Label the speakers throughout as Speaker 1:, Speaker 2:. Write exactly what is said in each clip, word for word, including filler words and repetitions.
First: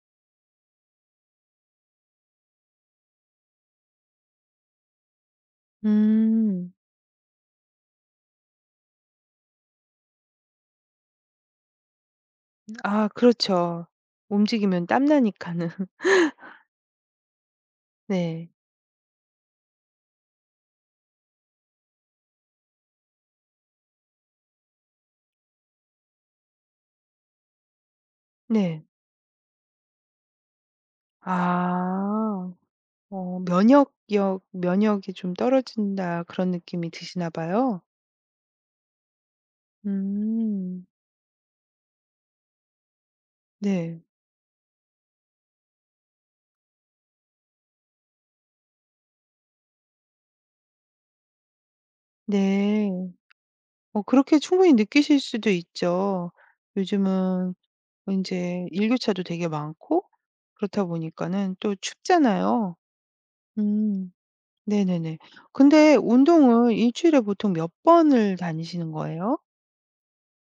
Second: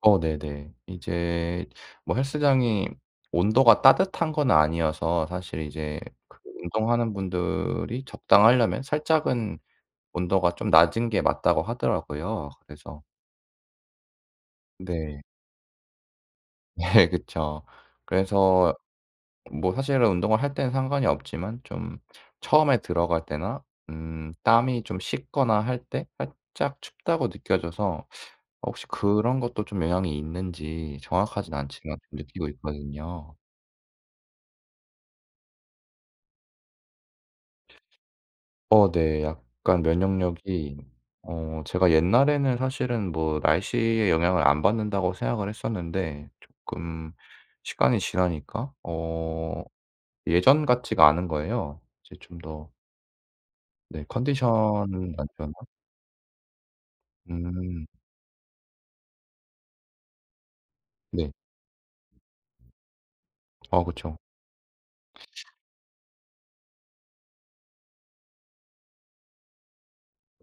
Speaker 1: 어. 네네. 이제 뭐 헬스장이 온도가 따뜻한 건 아니어서 사실 이제 그
Speaker 2: 음.
Speaker 1: 운동하는 분들이 적당하려면 살짝은 온도가 좀 낮은 게 맞다고 하더라고요. 그래서
Speaker 2: 아 그렇죠. 움직이면
Speaker 1: 네.
Speaker 2: 땀나니까는.
Speaker 1: 네. 그쵸.
Speaker 2: 네.
Speaker 1: 그래서 뭐 사실은 운동을 할 때는 상관이 없지만 좀 처음에 들어갈 때나 음 땀이 좀 식거나 할 때 살짝 춥다고 느껴져서 혹시
Speaker 2: 네.
Speaker 1: 그런 것도 좀 영향이 있는지 정확하진 않지만 느끼고
Speaker 2: 아.
Speaker 1: 있거든요.
Speaker 2: 어 면역력 면역이 좀 떨어진다 그런 느낌이 드시나 봐요?
Speaker 1: 어 네. 약간 면역력이
Speaker 2: 음.
Speaker 1: 어 제가 옛날에는 사실은 뭐
Speaker 2: 네.
Speaker 1: 날씨의 영향을 안 받는다고 생각을 했었는데 쪼끔 시간이 지나니까 어 예전 같지가 않은 거예요. 이제 좀 더
Speaker 2: 네. 어
Speaker 1: 네.
Speaker 2: 그렇게 충분히
Speaker 1: 컨디션이
Speaker 2: 느끼실
Speaker 1: 안
Speaker 2: 수도
Speaker 1: 좋나?
Speaker 2: 있죠. 요즘은
Speaker 1: 음.
Speaker 2: 인제 일교차도 되게 많고 그렇다
Speaker 1: 네.
Speaker 2: 보니까는 또 춥잖아요.
Speaker 1: 어.
Speaker 2: 음.
Speaker 1: 그쵸.
Speaker 2: 네네네. 근데 운동은 일 주일에 보통 몇 번을 다니시는 거예요?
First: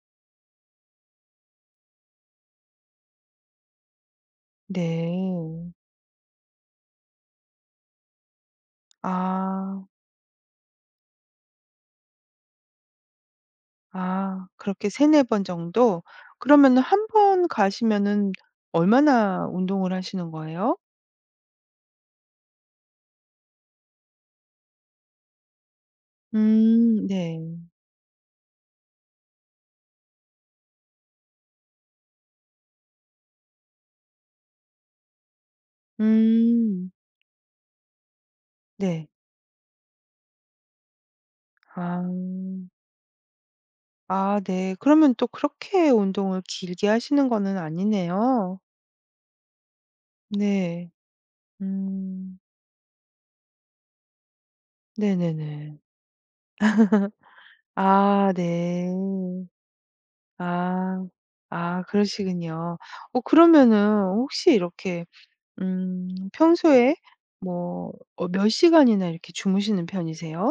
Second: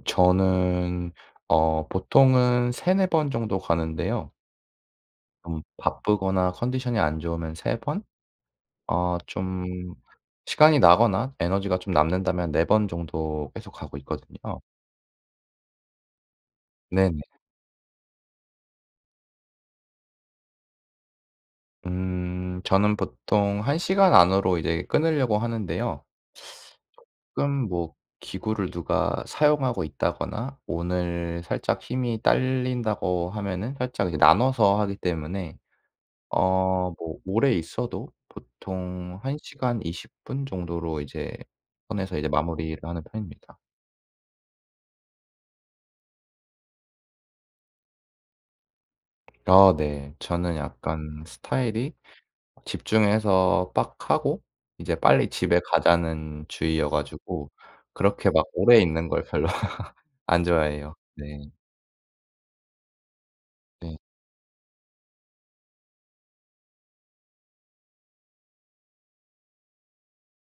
Speaker 1: 저는 어 보통은 세네 번 정도 가는데요. 음
Speaker 2: 네.
Speaker 1: 바쁘거나 컨디션이 안 좋으면 세 번? 아 좀
Speaker 2: 아.
Speaker 1: 시간이 나거나 에너지가 좀 남는다면 네 번 정도 계속 가고
Speaker 2: 아.
Speaker 1: 있거든요.
Speaker 2: 그렇게 세네 번 정도. 그러면은
Speaker 1: 네네.
Speaker 2: 한번 가시면은 얼마나 운동을 하시는 거예요?
Speaker 1: 음. 저는 보통 한 시간 안으로 이제 끊으려고 하는데요.
Speaker 2: 음. 네.
Speaker 1: 가끔 뭐 기구를 누가 사용하고 있다거나 오늘 살짝 힘이 딸린다고 하면은 살짝 이 나눠서 하기 때문에 어
Speaker 2: 음.
Speaker 1: 뭐 오래 있어도
Speaker 2: 네.
Speaker 1: 보통 한 시간 이십 분 정도로 이제
Speaker 2: 아.
Speaker 1: 선에서 이제 마무리를 하는 편입니다.
Speaker 2: 아 네. 그러면 또 그렇게 운동을 길게 하시는 거는 아니네요.
Speaker 1: 아. 네. 저는
Speaker 2: 네.
Speaker 1: 약간 스타일이
Speaker 2: 음.
Speaker 1: 집중해서 빡 하고 이제 빨리 집에
Speaker 2: 네네네.
Speaker 1: 가자는 주의여 가지고 그렇게
Speaker 2: 아.
Speaker 1: 막 오래
Speaker 2: 네.
Speaker 1: 있는 걸 별로 안 좋아해요.
Speaker 2: 아.
Speaker 1: 네.
Speaker 2: 아 그러시군요. 어
Speaker 1: 네.
Speaker 2: 그러면은 혹시 이렇게 음 평소에 뭐 어 몇 시간이나 이렇게 주무시는 편이세요?